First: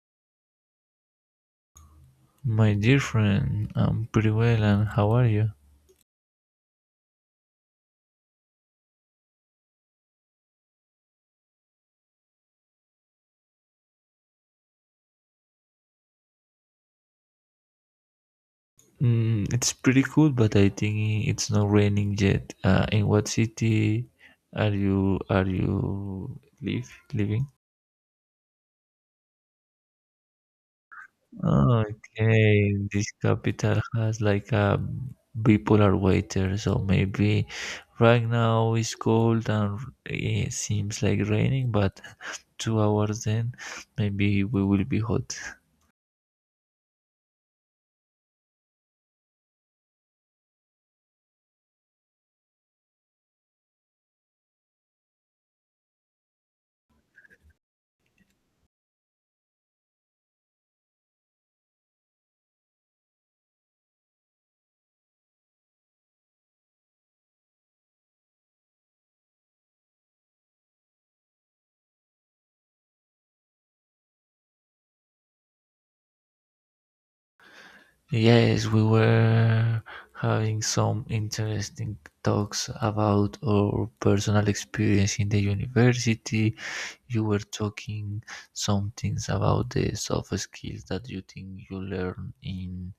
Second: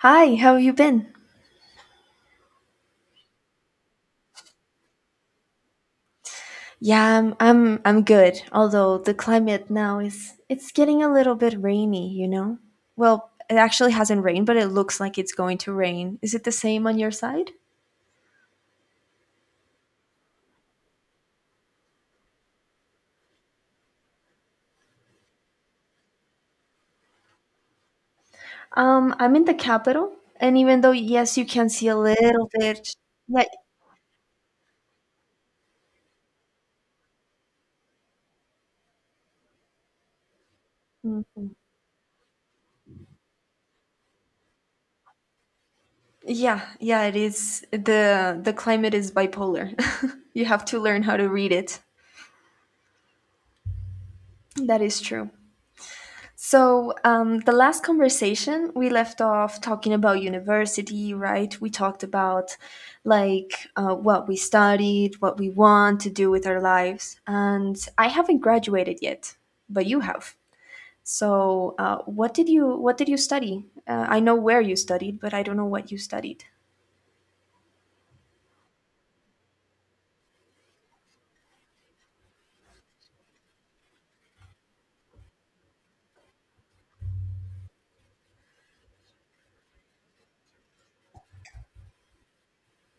Hi, how have you been? My dear friend, I'm pretty well and how are you? Yeah, I'm good. Although the climate now is it's getting a little bit rainy, you know? Well, it actually hasn't rained, but it looks like it's going to rain. Is it the same on your side? Mm, it's pretty cool, but I think it's not raining yet. In what city are you live living? I'm in the capital, and even though yes, you can see a little Okay, bit. this Yeah, capital has like a bipolar weather, so maybe right now it's cold and it seems like mm, raining, but 2 hours then maybe we will be hot. yeah, yeah, it is. The climate is bipolar. You have to learn how to read it. That is true. So, the last conversation we left off talking about university, right? We talked about, like, what we studied, what we want to do with our lives. And I haven't graduated yet, but you have. So, what did you study? I know where you studied, but I don't know what you studied. Yes, we were having some interesting talks about our personal experience in the university. You were talking some things about the soft skills that you think you learn in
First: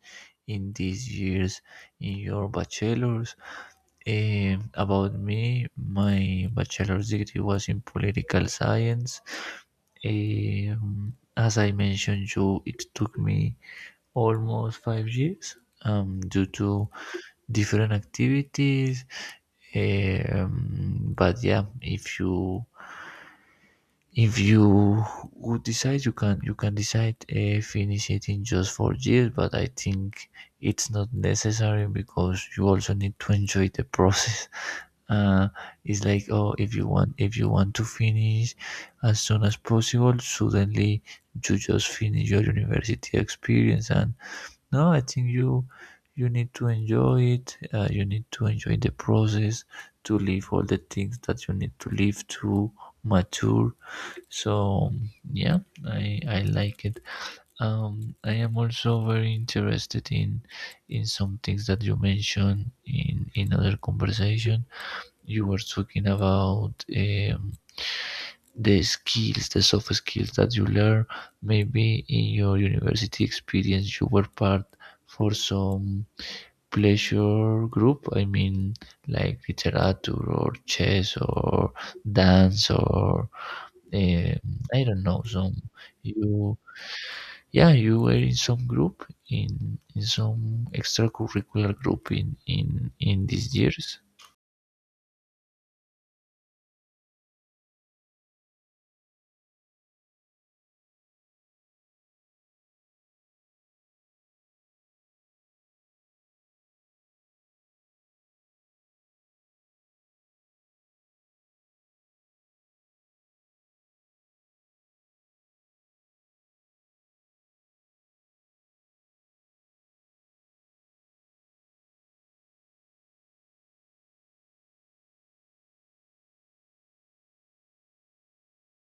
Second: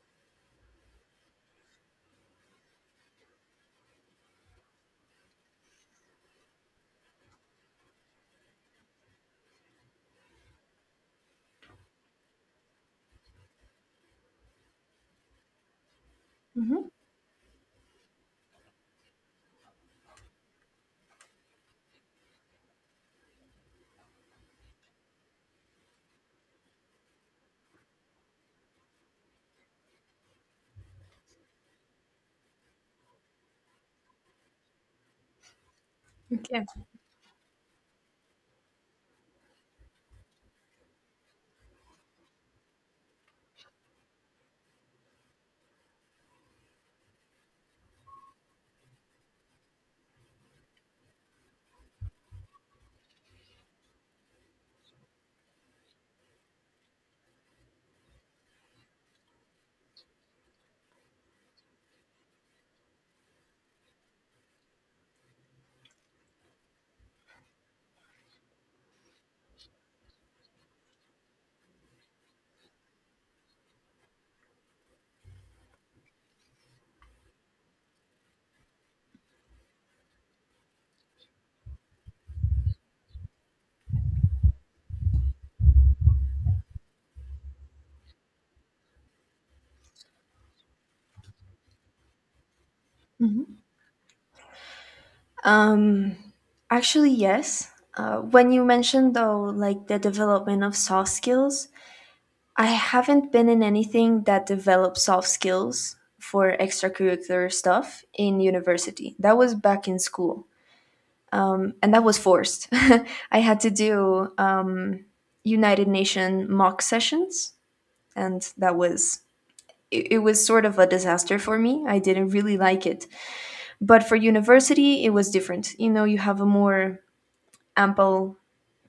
in these years in your bachelor's. About me, my bachelor's degree was in political science. As I mentioned you, it took me almost 5 years due Hmm. to different activities. But yeah, if you would decide, you can decide finish it in just 4 years. But I think it's not necessary because you also need to enjoy the process. Uh, it's like oh, Okay. if you want to finish as soon as possible, suddenly you just finish your university experience and no, I think you need to enjoy it. You need to enjoy the process to live all the things that you need to live to mature. So yeah, I like it. I am also very interested in some things that you mentioned in other conversation. You were talking about the skills, the soft skills that you learn. Maybe in your university experience, you were part for some pleasure group. I mean, like literature or chess or dance or um, I don't know. Some you, yeah, you were in some group in some extracurricular group in these Hmm. years. Um, actually, yes. When you mentioned, though, like the development of soft skills, I haven't been in anything that develops soft skills for extracurricular stuff in university. That was back in school, and that was forced. I had to do United Nations mock sessions, and that was it. It was sort of a disaster for me. I didn't really like it, but for university, it was different. You know, you have a more ample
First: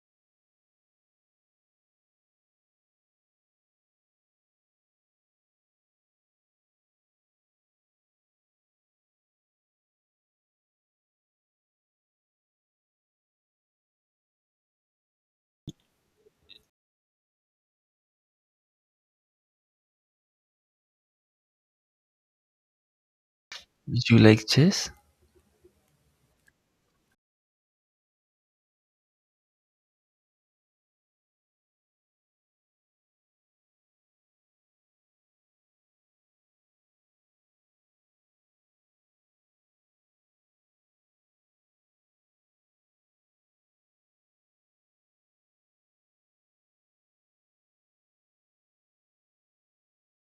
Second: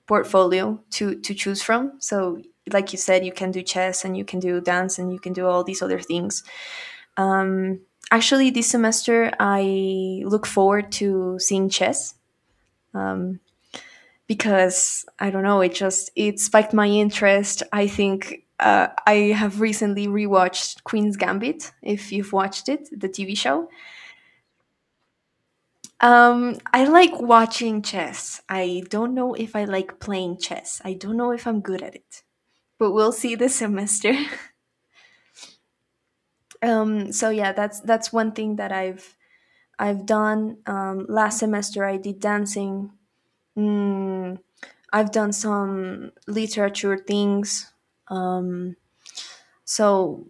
portfolio to choose from. So, like you said, you can do chess and you can do dance and you can do all these other things. Um, actually this semester I look forward to seeing chess, um, because I don't know, it just it spiked my interest, I think. I have recently rewatched Queen's Gambit. If you've watched it, the TV show. Did you like chess? I like watching chess. I don't know if I like playing chess. I don't know if I'm good at it. But we'll see this semester. So, yeah, that's one thing that I've done. Last semester I did dancing. Mm, I've done some literature things. Um, so,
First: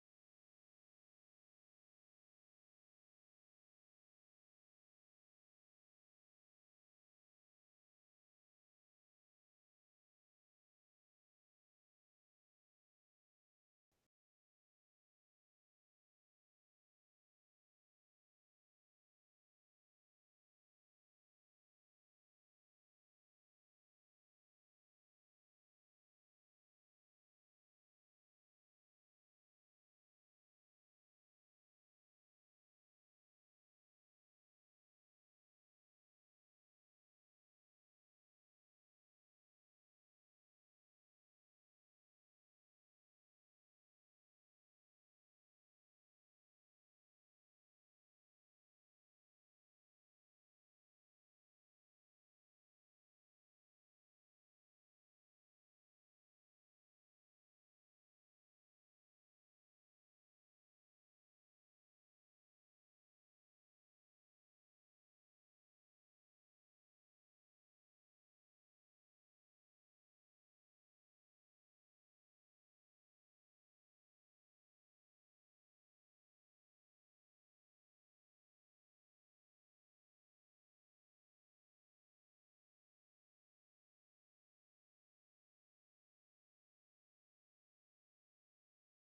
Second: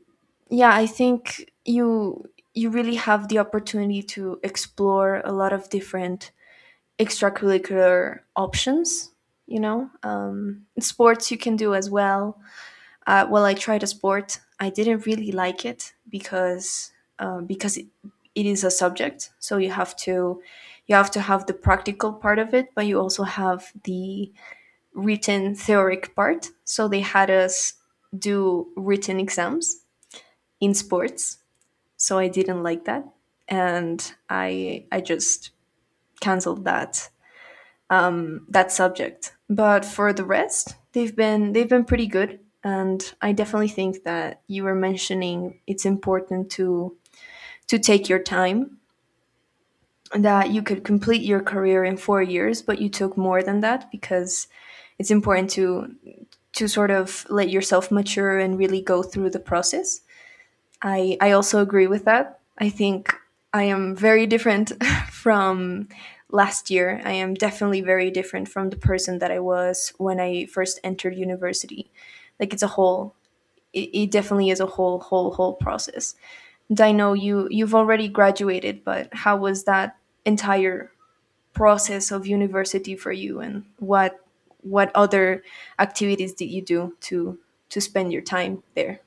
yeah, I think you really have the opportunity to explore a lot of different extracurricular options. Sports you can do as well. Well, I tried a sport. I didn't really like it because it is a subject, so you have to have the practical part of it, but you also have the written theoric part. So they had us do written exams in sports. So I didn't like that, and I just canceled that subject. But for the rest, they've been pretty good, and I definitely think that you were mentioning it's important to take your time. That you could complete your career in 4 years, but you took more than that because it's important to sort of let yourself mature and really go through the process. I also agree with that. I think I am very different from last year. I am definitely very different from the person that I was when I first entered university. Like it definitely is a whole, whole, whole process. And I know you've already graduated, but how was that entire process of university for you, and what other activities did you do to spend your time there?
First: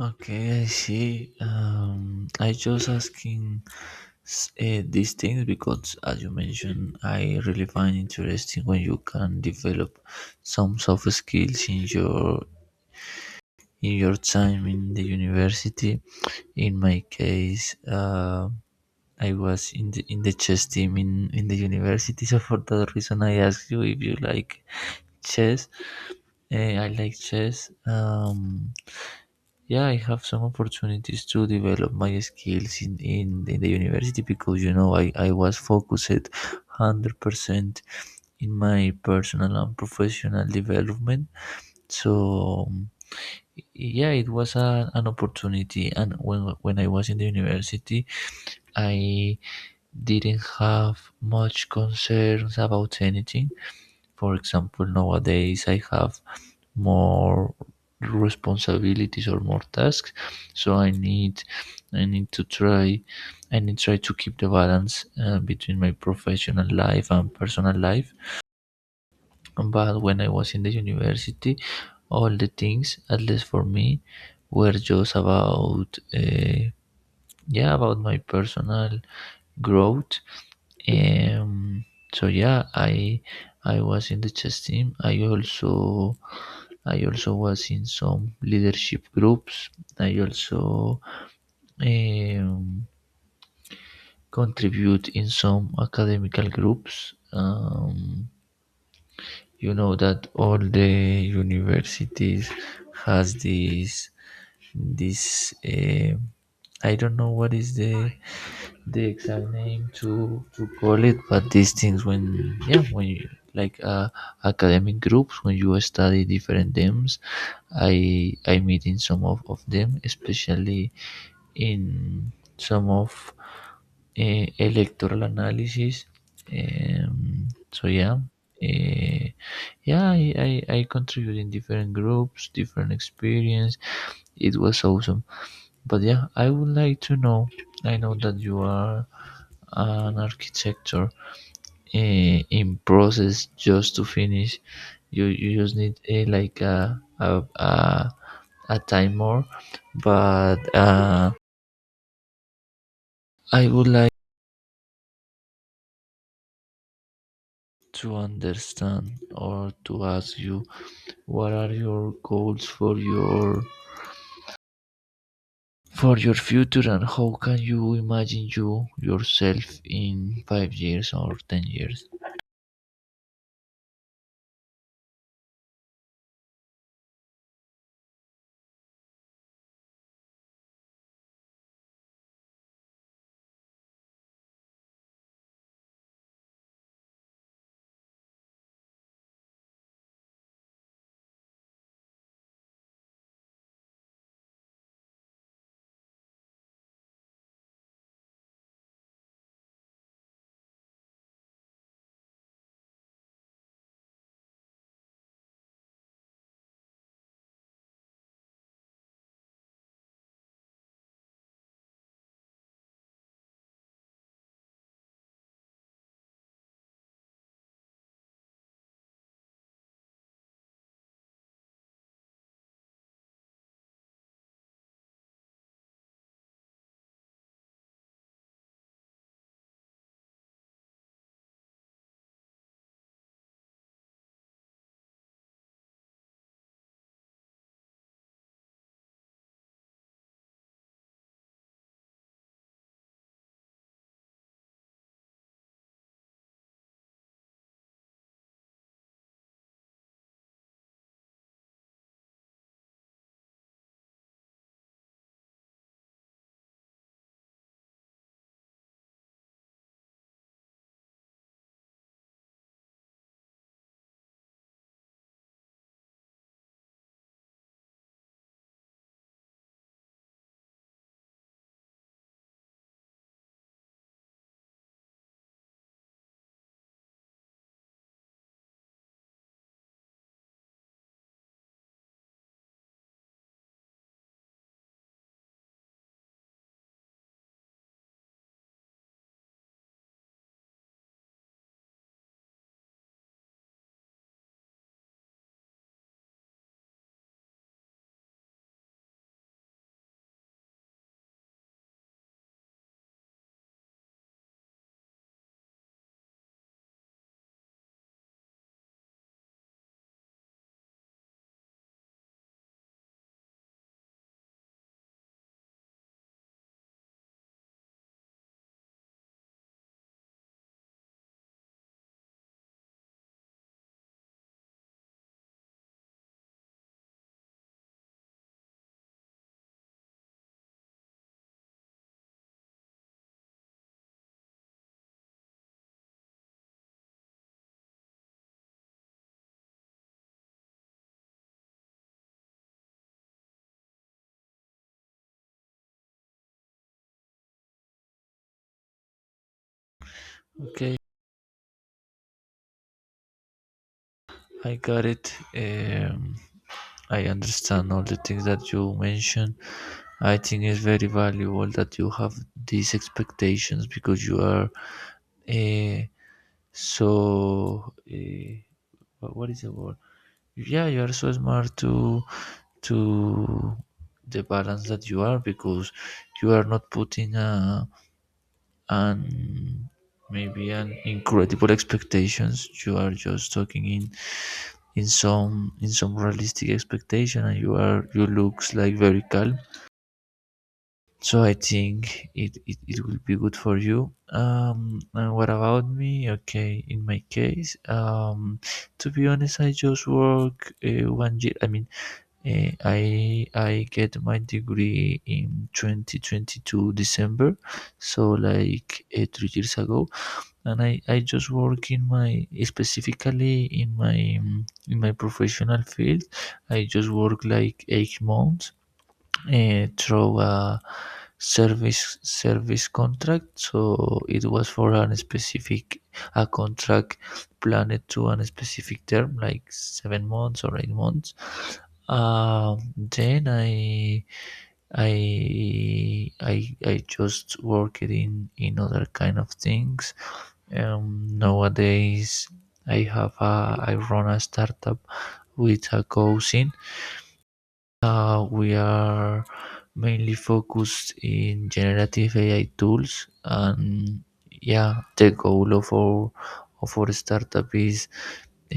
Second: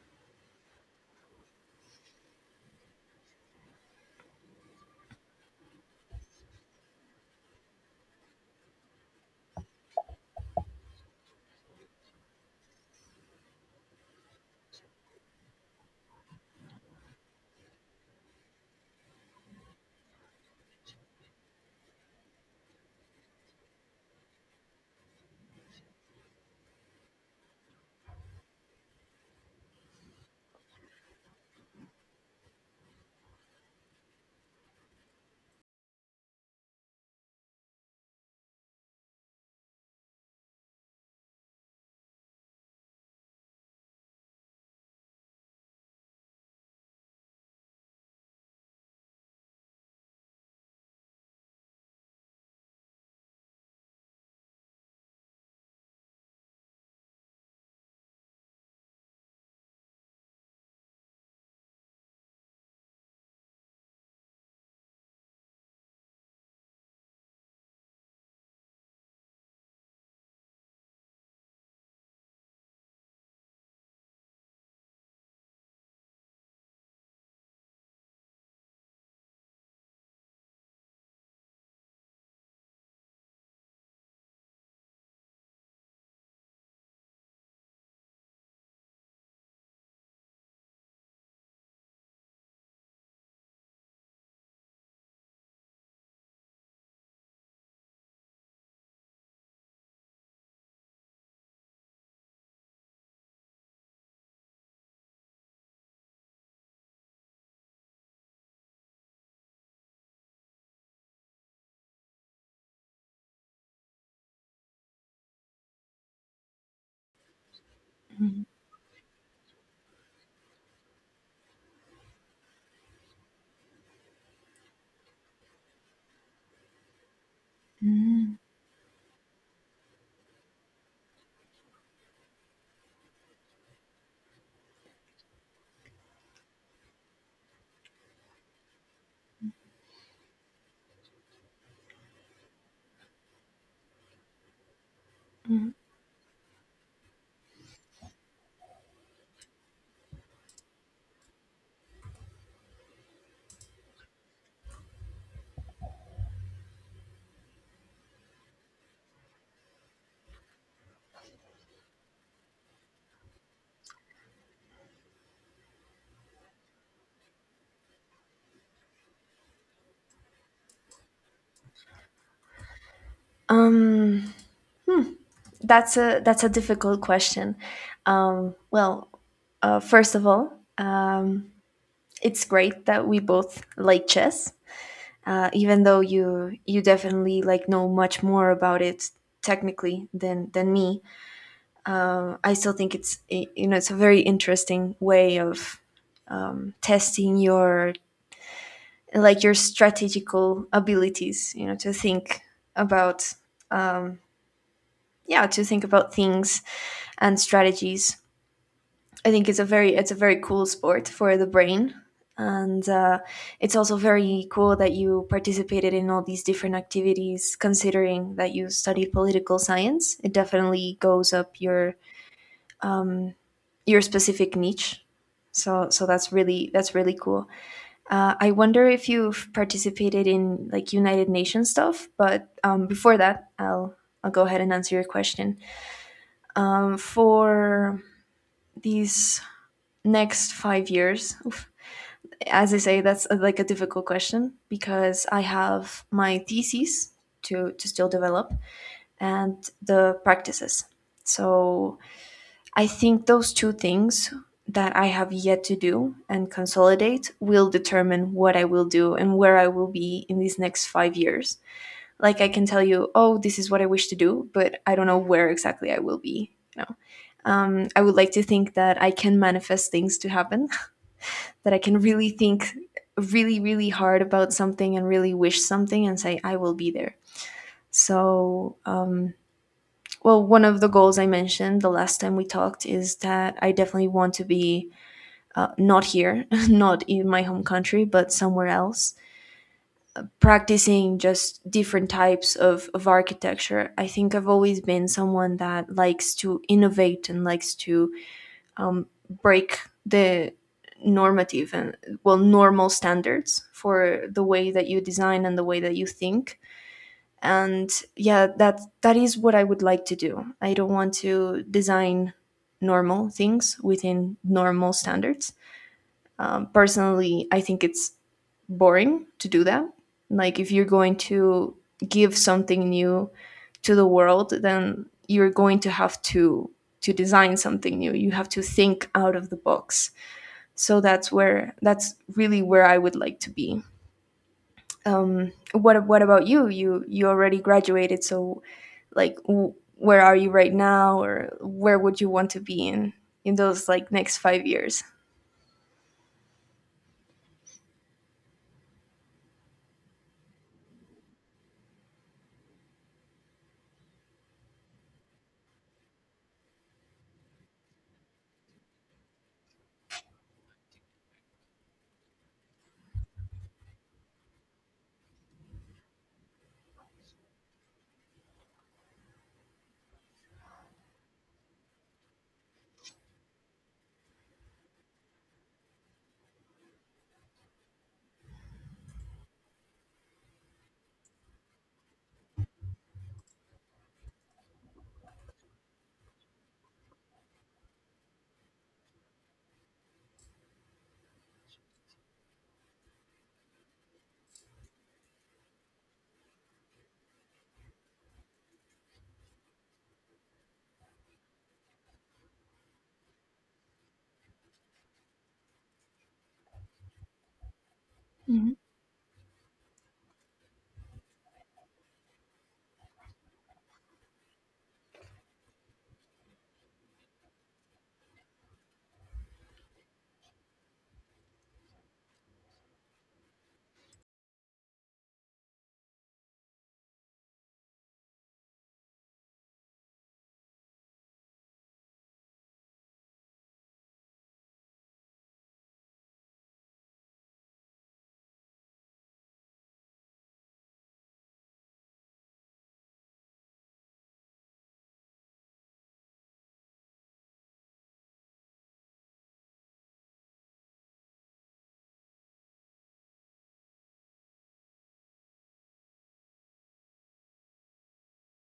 Okay, I see. I just asking these things because, as you mentioned, I really find interesting when you can develop some soft skills in your time in the university. In my case, I was in the chess team in the university, so for that reason, I asked you if you like chess. I like chess. Yeah, I have some opportunities to develop my skills in the university because you know I was focused 100% in my personal and professional development. So yeah, it was a, an opportunity and when I was in the university, I didn't have much concerns about anything. For example, nowadays I have more responsibilities or more tasks so i need to try I need try to keep the balance between my professional life and personal life but when I was in the university all the things at least for me were just about yeah about my personal growth, um, so yeah I was in the chess team I also I also was in some leadership groups. I also um, contribute in some academical groups. You know that all the universities has this I don't know what is the exact name to call it, but these things when yeah when you like academic groups when you study different themes i Mhm. i meet in some of them, especially in some of electoral analysis, so yeah uh, yeah I contribute in different groups different experience. It was awesome, but yeah, I would like to know. I know that you are an architecture in process just to finish. You Mhm. just need a like a a time more. But I would like to understand or to ask you what are your goals for your future and how can you imagine you yourself in 5 years or 10 years. Um that's a difficult question. Well, first of all, it's great that we both like chess, even though you definitely, like, know much more about it technically than me. I still think it's eh, you know it's a very interesting way of testing your, like, your strategical abilities. You know, to think about, yeah, to think about things and strategies. I think it's a very cool sport for the brain, and it's also very cool that you participated in all these different activities. Considering that you studied political science, it definitely goes up um, your specific niche. So that's really cool. I wonder if you've participated in, like, United Nations stuff, but before that, I'll go ahead and answer your question. For these next 5 years, oof, as I say, that's a, like, a difficult question because I have my theses to still develop, and the practices. So I think those two things that I have yet to do and consolidate will determine what I will do and where I will be in these next 5 years. Like, I can tell you, oh, this is what I wish to do, but I don't know where exactly I will be. I would like to think that I can manifest things to happen, that I can really think really, really hard about something and really wish something and say, I will be there. So, one of the goals I mentioned the last time we talked is that I definitely want to be not here, not in my home country, but somewhere else, practicing just different types of architecture. I think I've always been someone that likes to innovate and likes to um, break the normative and, well, normal standards for the way that you design and the way that you think. And, yeah, that is what I would like to do. I don't want to design normal things within normal standards. Personally, I think it's boring to do that. Like, if you're going to give something new to the world, then you're going to have to design something new. You have to think out of the box. So that's really where I would like to be. What about you? You already graduated, so, like, where are you right now, or where would you want to be in those, like, next 5 years? Okay, I got it. I understand all the things that you mentioned. I think it's very valuable that you have these expectations because you are uh, so wha- what is the word? Yeah, you are so smart to the balance that you are because you are not putting a and maybe an incredible expectations. You are just talking in in some realistic expectation and you are you looks like very calm, so I think it will be good for you. Um, and what about me? Okay, in my case, um, to be honest I just work 1 year I mean uh, I get my degree in 2022 december, so Mhm. like 3 years ago. And I just work in my, specifically in my professional field, I just work like 8 months through a service contract, so it was for an specific a contract planned to an specific term like 7 months or 8 months. Um, then I just worked in other kind of things. Um, nowadays, I have a, I run a startup with a cousin. We are mainly focused in generative AI tools, and yeah, the goal of our startup is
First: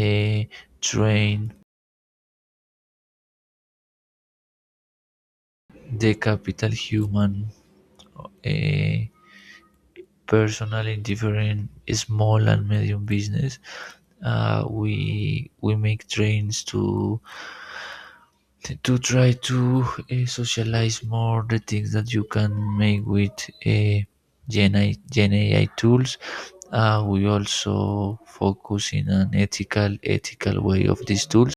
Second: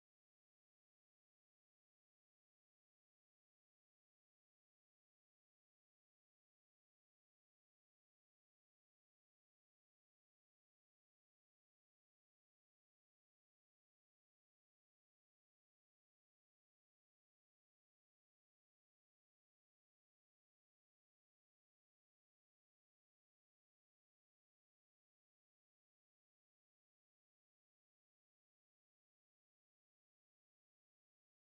uh, train the capital human uh, personal in different small and medium business. We make trains to try to socialize more the things that you can make with uh, Gen, AI, Gen AI tools. We also focus in an ethical way of these tools.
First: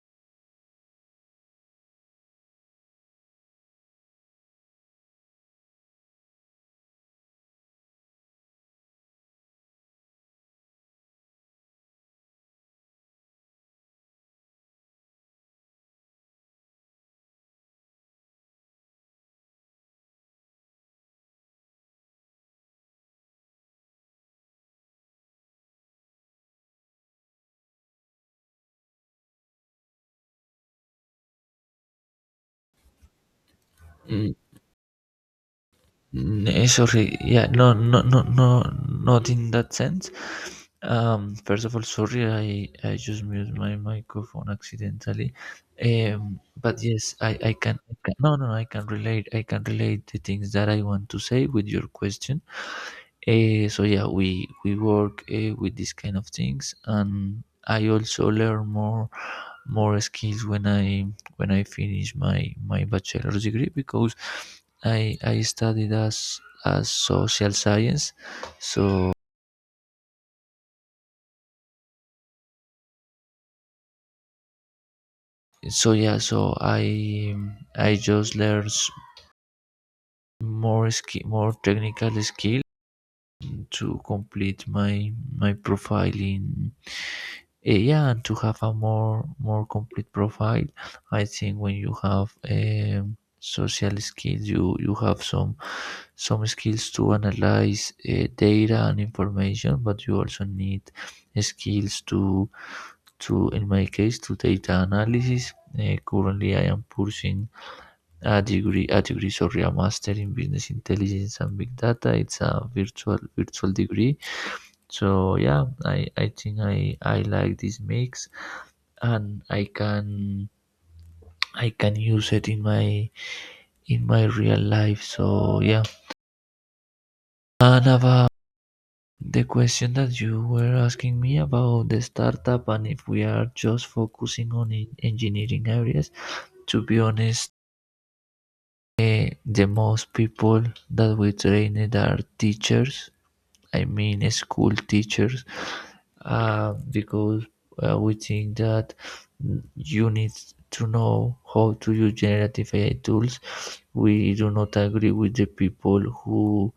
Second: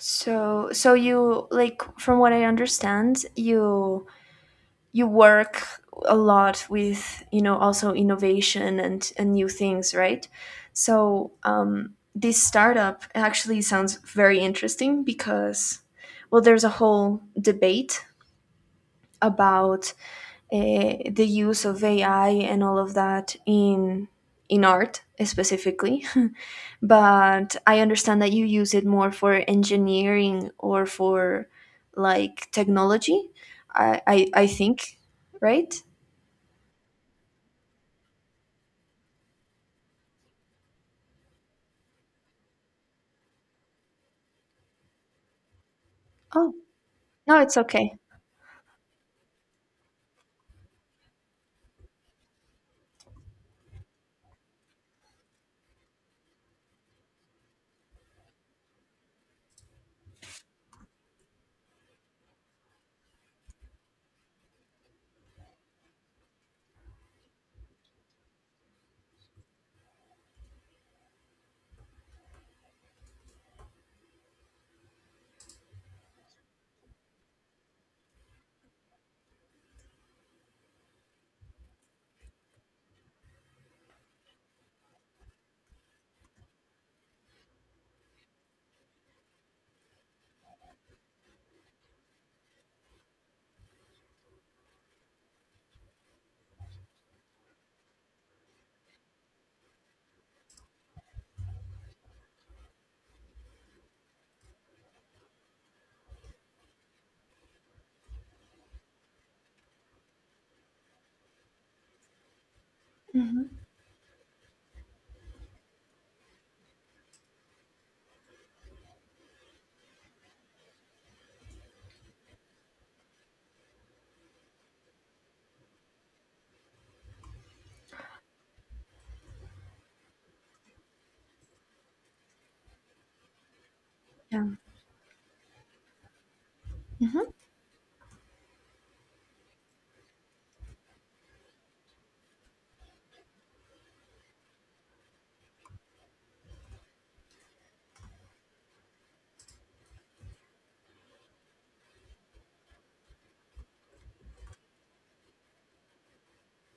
So, you, like, from what I understand, you work a lot with, also, innovation and new things, right? So this startup actually sounds very interesting, because, well, there's a whole debate about the use of AI and all of that in art specifically. But I understand that you use it more for engineering or for, like, technology, i i, Mm, I think. Right? mm, sorry, yeah, no, no, no, no, not in that sense. First of all, sorry, I just muted my microphone accidentally. Oh, But yes, I, no, I it's can, okay. I can no, no, no, I can relate. I can relate the things that I want to say with your question. So yeah, we work with these kind of things, and I also learn more more skills when I finish my my bachelor's degree because I studied as social science, so so yeah, so I just learn s- more skill more technical skill to complete my my profile in. Eh, yeah, and to have a more more complete profile, I think when you have social skills, you have some skills to analyze data and information, but you also need skills to in my case to data analysis. Currently, I am pursuing sorry, a master in business intelligence and big data. It's a virtual Mhm. virtual degree. So yeah, I think I like this mix, and I can use it in my real life. So yeah. And about the question that you were asking me about the startup and if we are just Yeah. focusing on en- engineering areas, to be Mhm. honest, eh, the most people that we trained are teachers, I mean school teachers, because we think that you need to know how to use generative AI tools. We do not agree with the people who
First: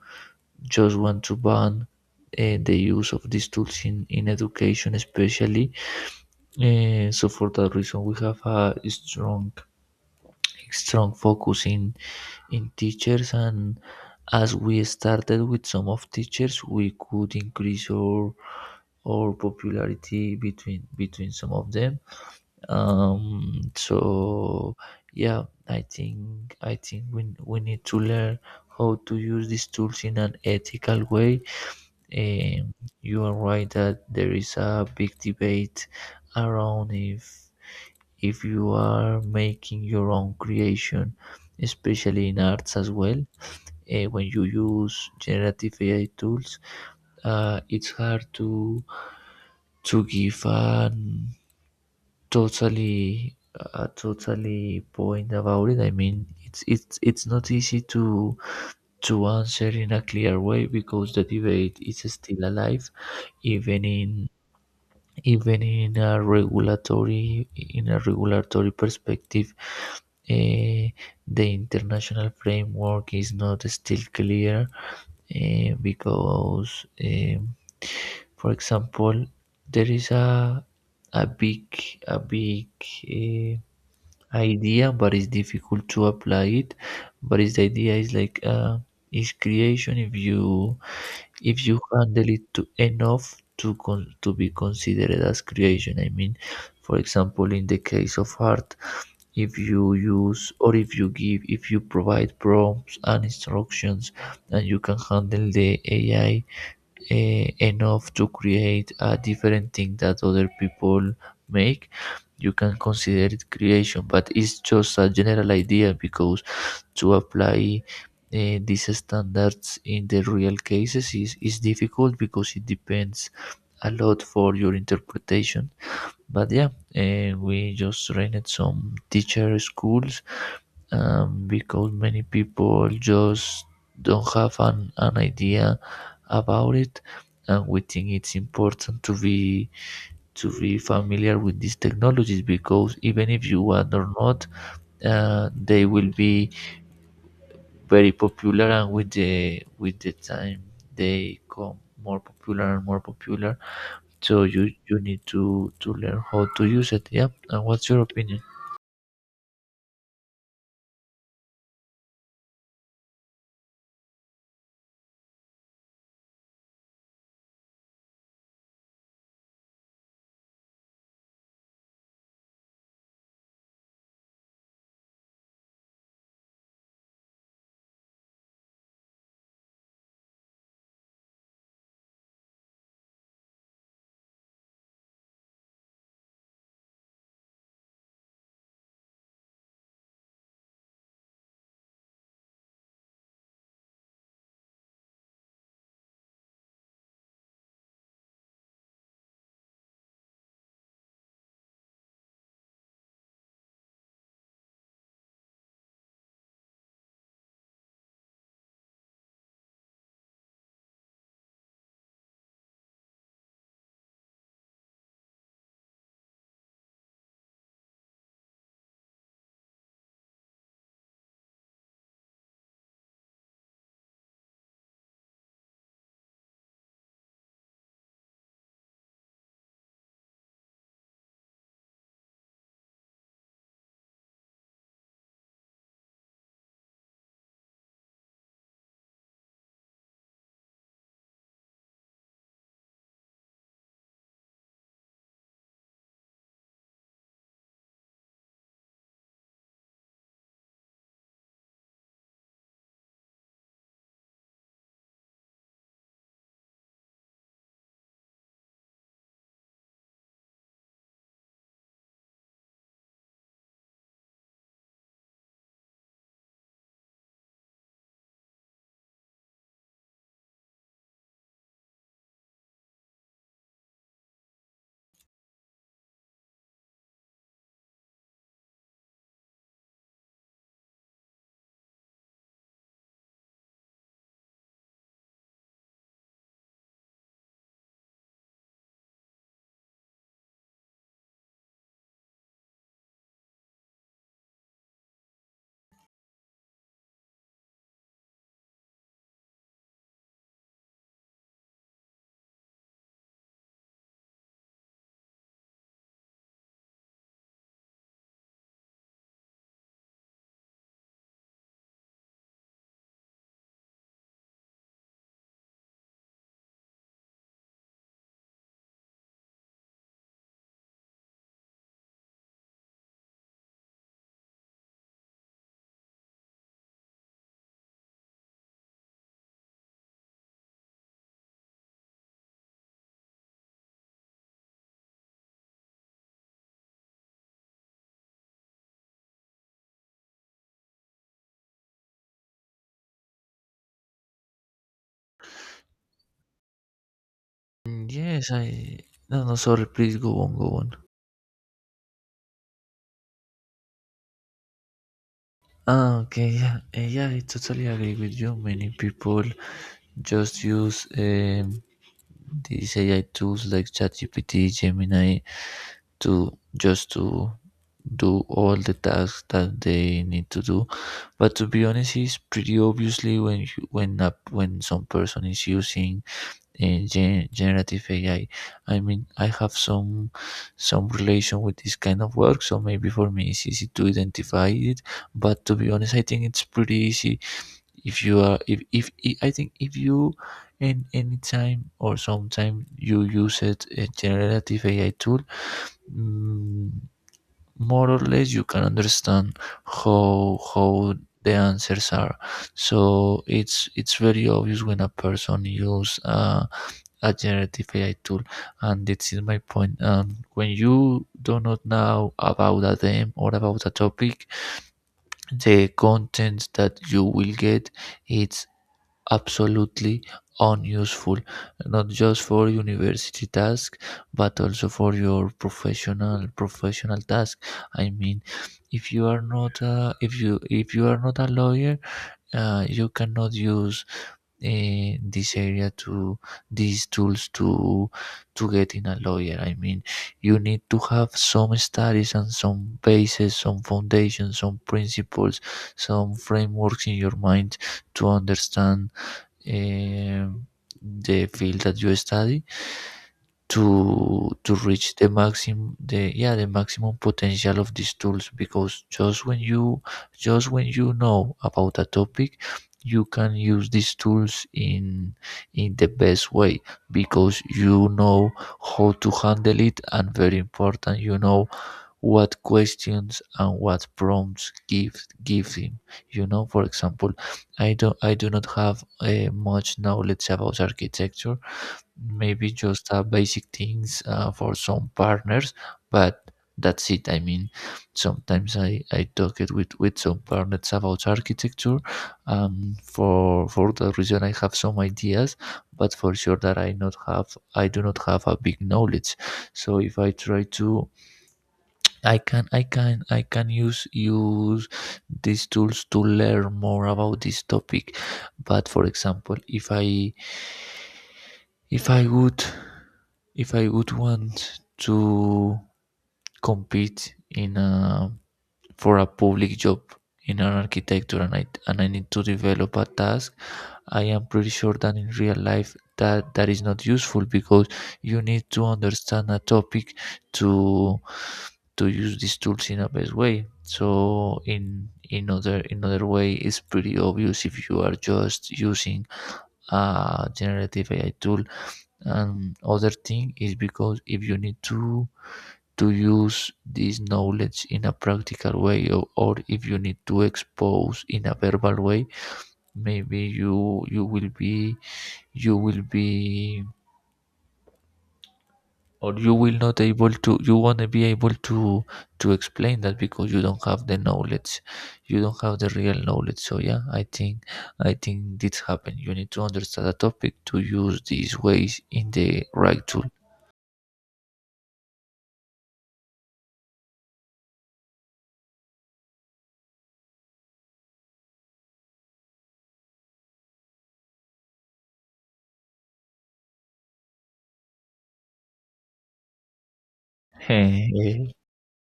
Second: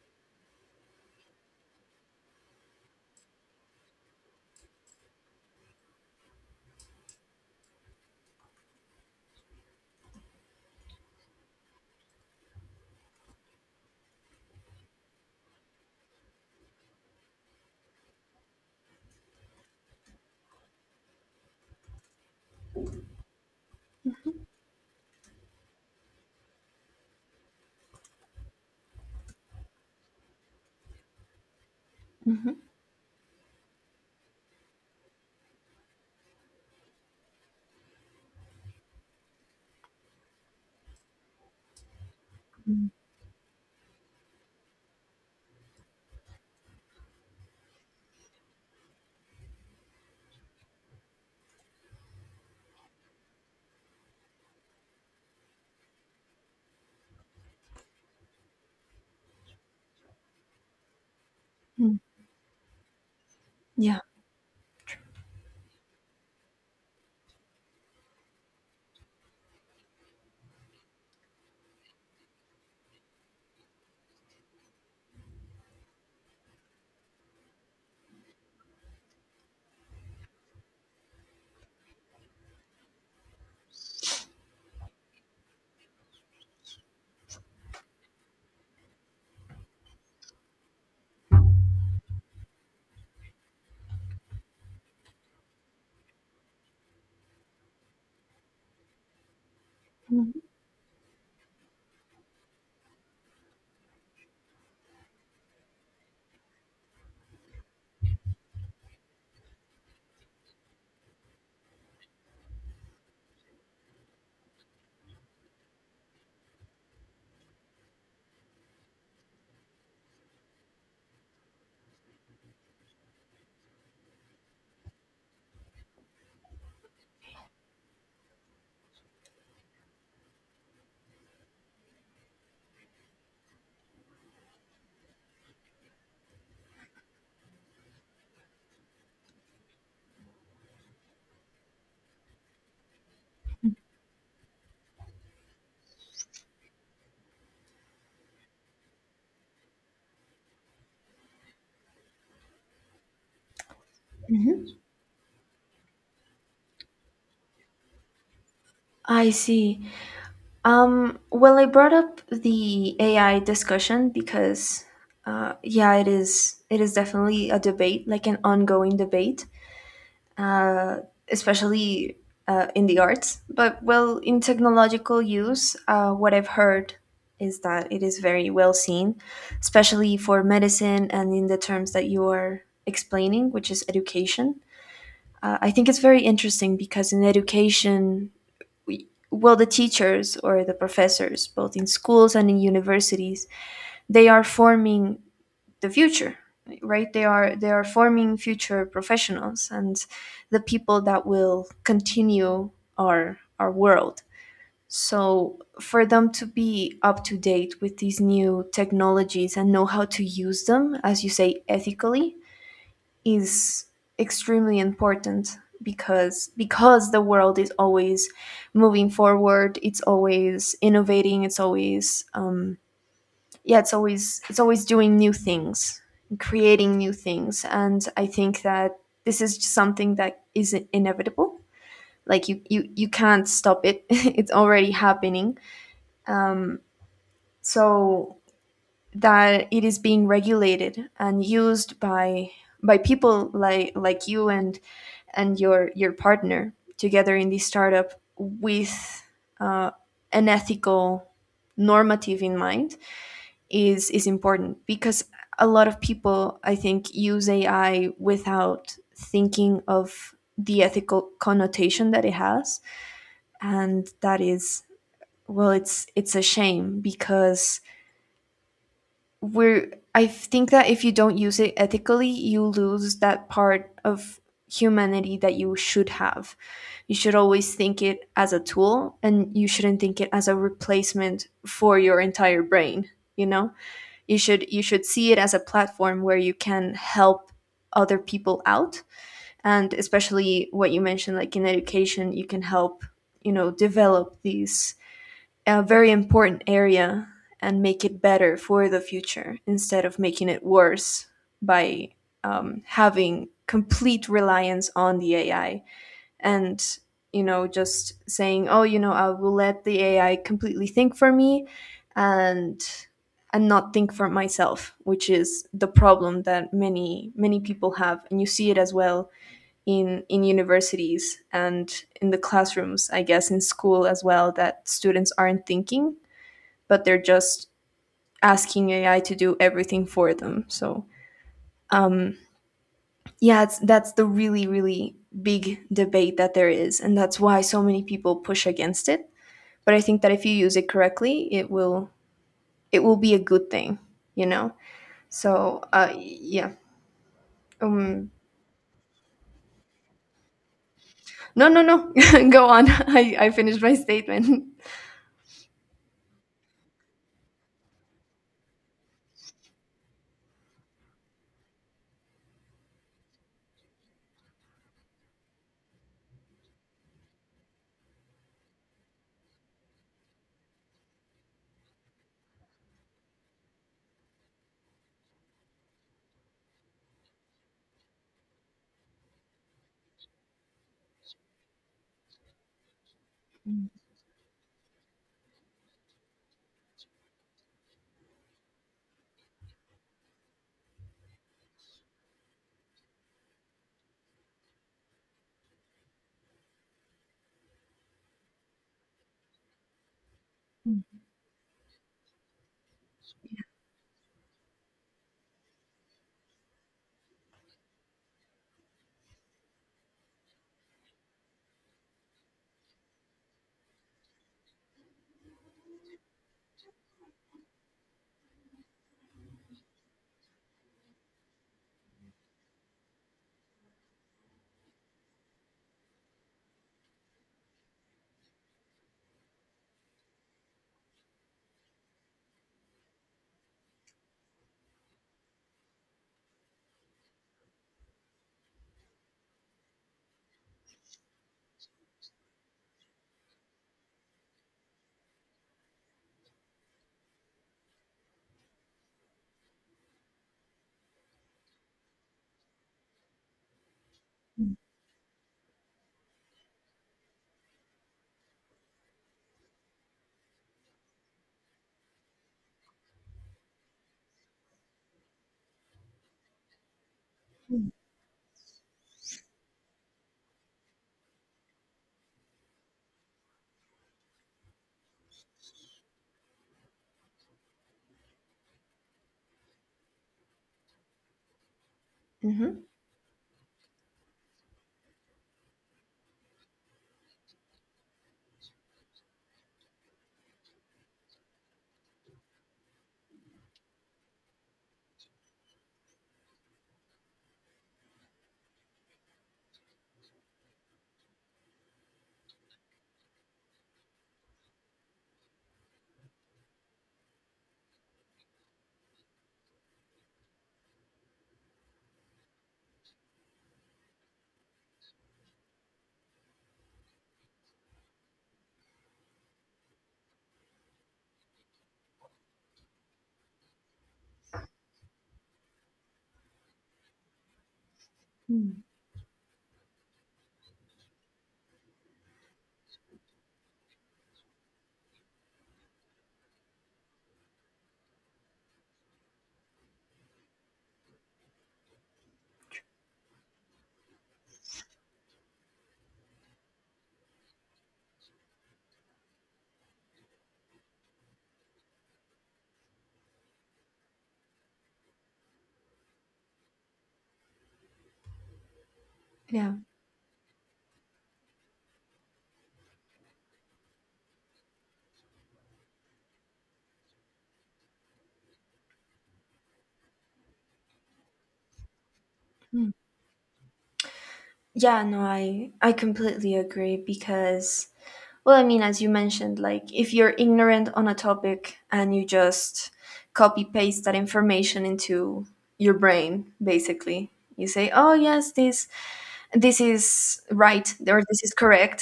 just want to ban the use of these tools in education, especially. So for that reason, we have a strong focus in teachers, and as we started with some of teachers, we could increase our or popularity between some of them. So yeah, I think we need to learn how to use these tools in an ethical way. Mhm. Um, you are right that there is a big debate around if you are making your own creation, especially in arts Mm. as well. Eh, when you use generative AI tools, it's hard to give an totally, totally point about it. I mean, it's not easy to answer in a clear way because the debate Mm. is still alive, even Yeah. in even in a regulatory perspective. eh, the international framework is not still clear eh, because, um, for example, there is a big a big eh, idea, but it's difficult to apply it, but it's the idea is like is creation if you handle it to enough to to be considered as creation. I mean, for example, in the case of art, if you Mhm. use or if you provide prompts and instructions, and you can handle the AI enough to create a different thing that other people make, you can consider it creation. But it's just a general idea because to apply these standards in the real cases is difficult because it depends a lot for your interpretation. But yeah, we just trained some teacher schools, because many people just don't have an idea about it, and we think it's important to be familiar with these technologies, because even if you want or not, they will be very popular, and with the time they come more popular and more popular. So you Mhm. you need to learn how to use it. Yeah, and what's your opinion? I see. Well, I brought up the AI discussion because, yeah, it is definitely a debate, like an ongoing debate. uh, especially in the arts. But, well, in technological use, what I've heard is that it is very well seen, especially for medicine and in the terms that you are explaining, which is education. I think it's very interesting because in education, well, the teachers or the professors, both in schools and in universities, they are forming the future, right? They are forming future professionals and the people that will continue our world. So, for them to be up to date with these new technologies and know how to use them, as you say, ethically is extremely important. Because the world is always moving forward. It's always innovating, it's always yeah, it's always doing new things, creating new things. And I think that this is just something that is inevitable. Like, you can't stop it. It's already happening. Um, so that it is being regulated and used by people, like you and your partner together in this startup, with uh, an ethical normative in mind, is important, because a lot of people, I think, use AI without thinking of the ethical connotation that it has. And that is, well, it's a shame, because we're I think that if you don't use it ethically, you lose that part of humanity that you should have. You should always think it as a tool, and you shouldn't think it as a replacement for your entire brain you know you should see it as a platform where you can help other people out. And especially what you mentioned, like, in education you can help, develop these, a very important area, and make it better for the future instead of making it worse by having complete reliance on the AI. And, just saying, oh, I will let the AI completely think for me, and and not think for myself, which is the problem that many, many people have. And you see it as well in universities and in the classrooms, I guess in school as well, that students aren't thinking, but they're just asking AI to do everything for them. So, um, yeah, that's the really, really big debate that there is, and that's why so many people push against it. But I think that if you use it correctly, it will be a good thing you know so, yeah, Mm, um yes, I, no no, sorry, please go on, go on. no, no, no. Go on. I finished my statement. Ah, okay, yeah, yeah, I totally agree with you. Many people just use these AI tools like ChatGPT, Gemini, to just to do all the tasks that they need to do. But to be honest, it's pretty obviously when you, when a, when some person is using generative AI. I mean, I have some relation with this kind of work, so maybe for me it's easy to identify it. But to be honest, I think it's pretty easy if you are if, if I think if you in any time or sometime you use it a generative AI tool, mm, more or less you can understand how the answers are. So it's very obvious when a person use a generative AI tool. And this is my point, when you do not know about a theme or about a topic, the content that you will get it's absolutely unuseful, not just for university tasks, but also for your professional task. I mean, if you are not if you if you are not a lawyer, you cannot use this area to these tools to get in a lawyer. I mean, you need to have some studies and some bases, some foundations, some principles, some frameworks in your mind to understand um, the field that you study to reach the maximum the yeah the maximum potential of these tools, because just when you know about a topic, you can use these tools in the best way, because you know how to handle it, and very important, you know what questions and what prompts give give him. You know, for example, I do not have much knowledge about architecture. Maybe Mm-hmm. just basic things for some partners, but that's it. I mean, sometimes I talk it with some partners about architecture. For that reason, I have some ideas, but for sure that I do not have a big knowledge. So if I try to, I can use use these tools to learn more about this topic. But for example, if I if I would if I would want to compete in a, for a public job in an architecture, and I need to develop a task, I am pretty sure that in real life that that is not useful because you need to understand a topic to to use these tools in a best way. So in other way, it's pretty obvious if you are just using a generative AI tool. And other thing is because if you need to use this knowledge in a practical way, or if you need to expose in a verbal way, maybe you will be you will be or you Yeah. will not able to you wanna be able to explain that, because you don't have the knowledge, you don't have the real knowledge. So yeah, I think this happen. You need to understand the topic to use these ways in the Mm. right tool. Yeah, no, I completely agree, because, well, I mean, as you mentioned, like, if you're ignorant on a topic and you just copy paste that information into your brain, basically, you say, "Oh, yes, this is right, or this Hey, is correct."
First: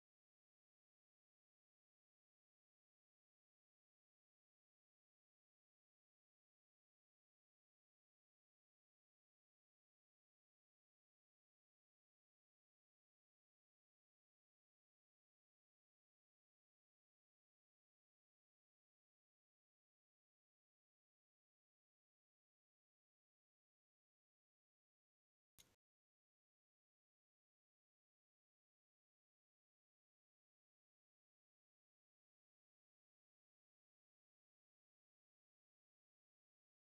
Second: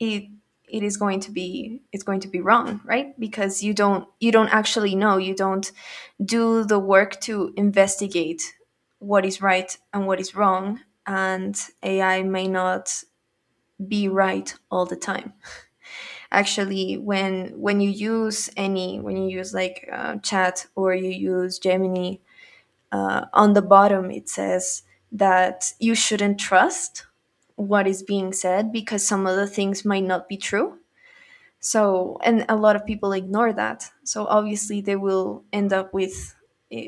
It it's going to be wrong, right? Because you don't actually know, you don't do the work to investigate what is right and what is wrong, and AI may not be right all the time. Actually, when you use any when you use, like, chat, or you use Gemini, on the bottom it says that you shouldn't trust what is being said, because some of the things might not be true. So, and a lot of people ignore that, so obviously they will end up with uh,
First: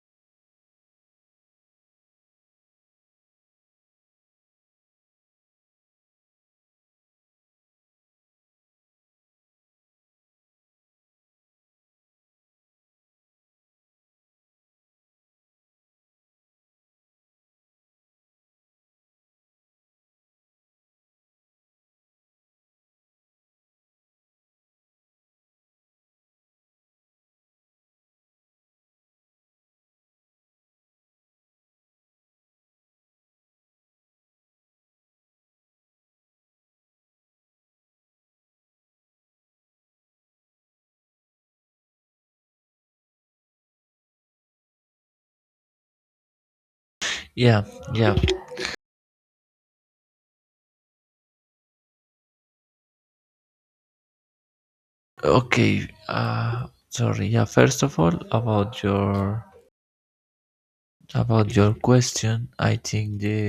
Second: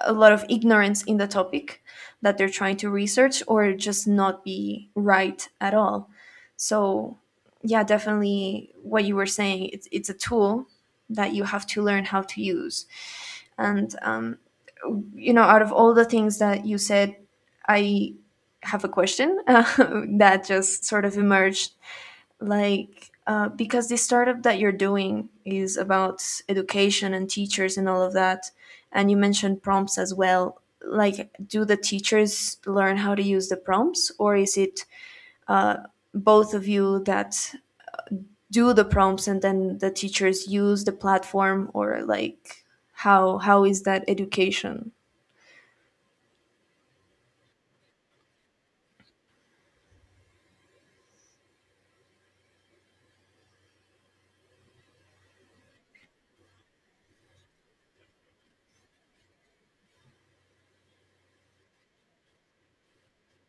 a lot of ignorance in the topic that they're trying to research, or just not be right at all. So, yeah, definitely what you were saying, it's a tool that you have to learn how to use. And, out of all the things that you said, I have a question that just sort of emerged, like, because the startup that you're doing is about education and teachers and all of that, and you mentioned prompts as well, like, do the teachers learn how to use the prompts, or is it uh, both of you that do the prompts and then the teachers use the platform, or, like, how is that education? yeah, yeah, okay, sorry. Yeah, first of all, about your question, I think the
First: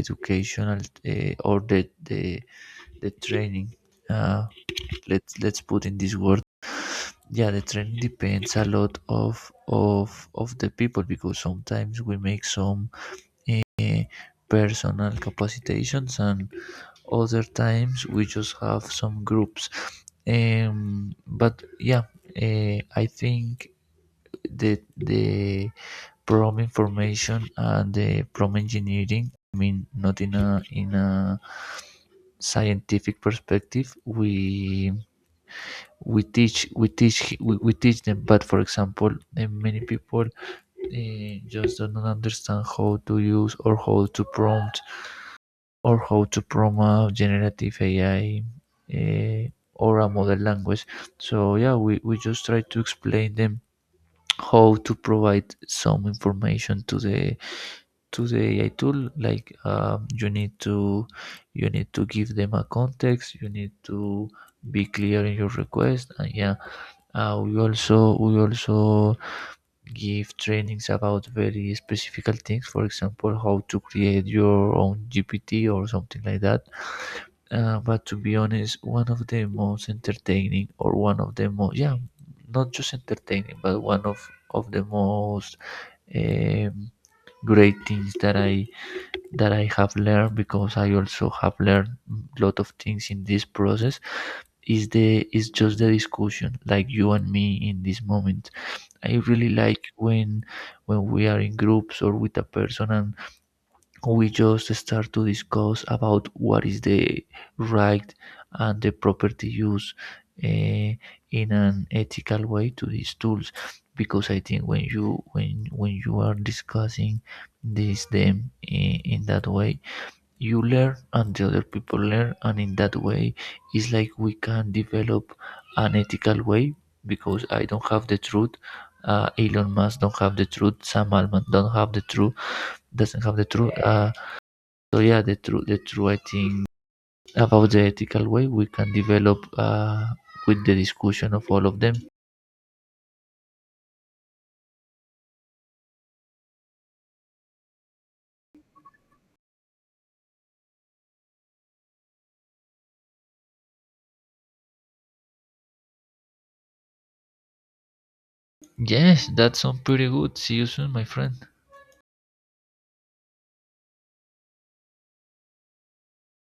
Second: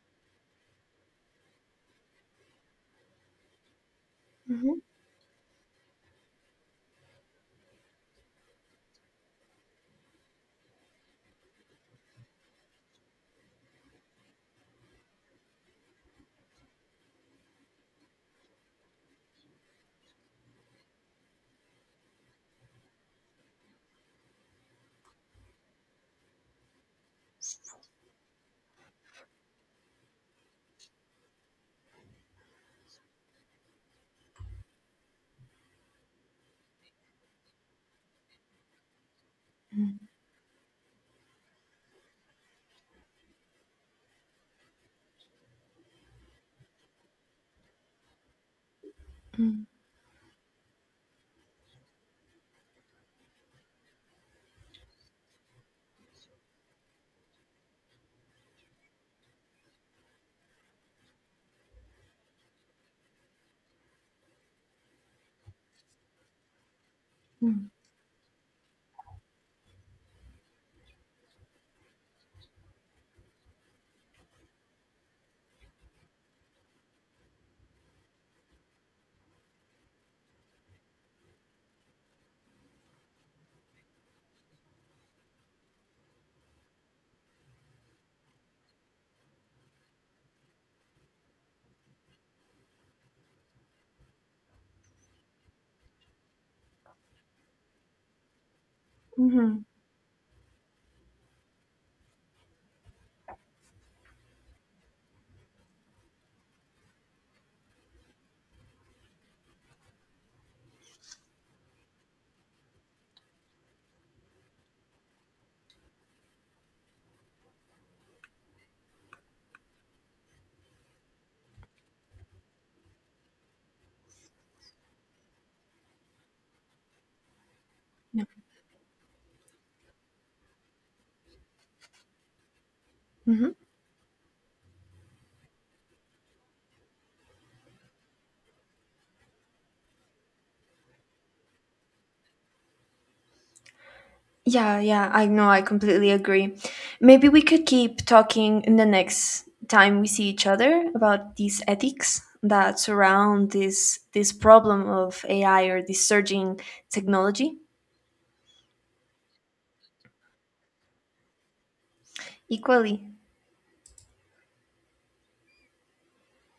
educational or the training, uh, Hmm. Let's put in this word, yeah, the training depends a lot of the people, because sometimes we make some personal capacitations, and other times we just have some groups. But yeah, I think that the prom information and the prom engineering, I mean, not in a in a scientific perspective, we teach we teach we teach them. But for example, many Mm, people just don't understand how to use or how to prompt, or how to promote generative AI, eh, mm, or a model language. So yeah, we just try to explain them how to provide some information to the AI tool, like, you need to give them a context, you need to be clear in your request. And yeah, we mm, also give trainings about very specific things. For example, how to create your own GPT or something like that. But to be honest, one of the most entertaining or one of the most, yeah, not just entertaining, but one of the most um, great things that I have learned, because I also have learned a lot of things in this process, is the is just the discussion like you and me in this moment. I really mhm, like when we are in groups or with a person, and we just start to discuss about what is the right and the property use eh, in an ethical way to these tools. Because I think when you are discussing this them in that way, you learn and the other people learn, and in that way it's like we can develop an ethical way, because I don't have the yeah, truth, Elon Musk don't have the truth, Sam Altman don't have the truth, doesn't have the mhm. truth. So yeah, the truth the truth, I think, about the ethical way we can develop with the discussion of all of them. Yeah, yeah, I know, I completely agree. Maybe we could keep talking in the next time we see each other about these ethics that surround this problem of AI, or this surging technology. Yes, that sounds pretty good, see you soon my friend. Equally.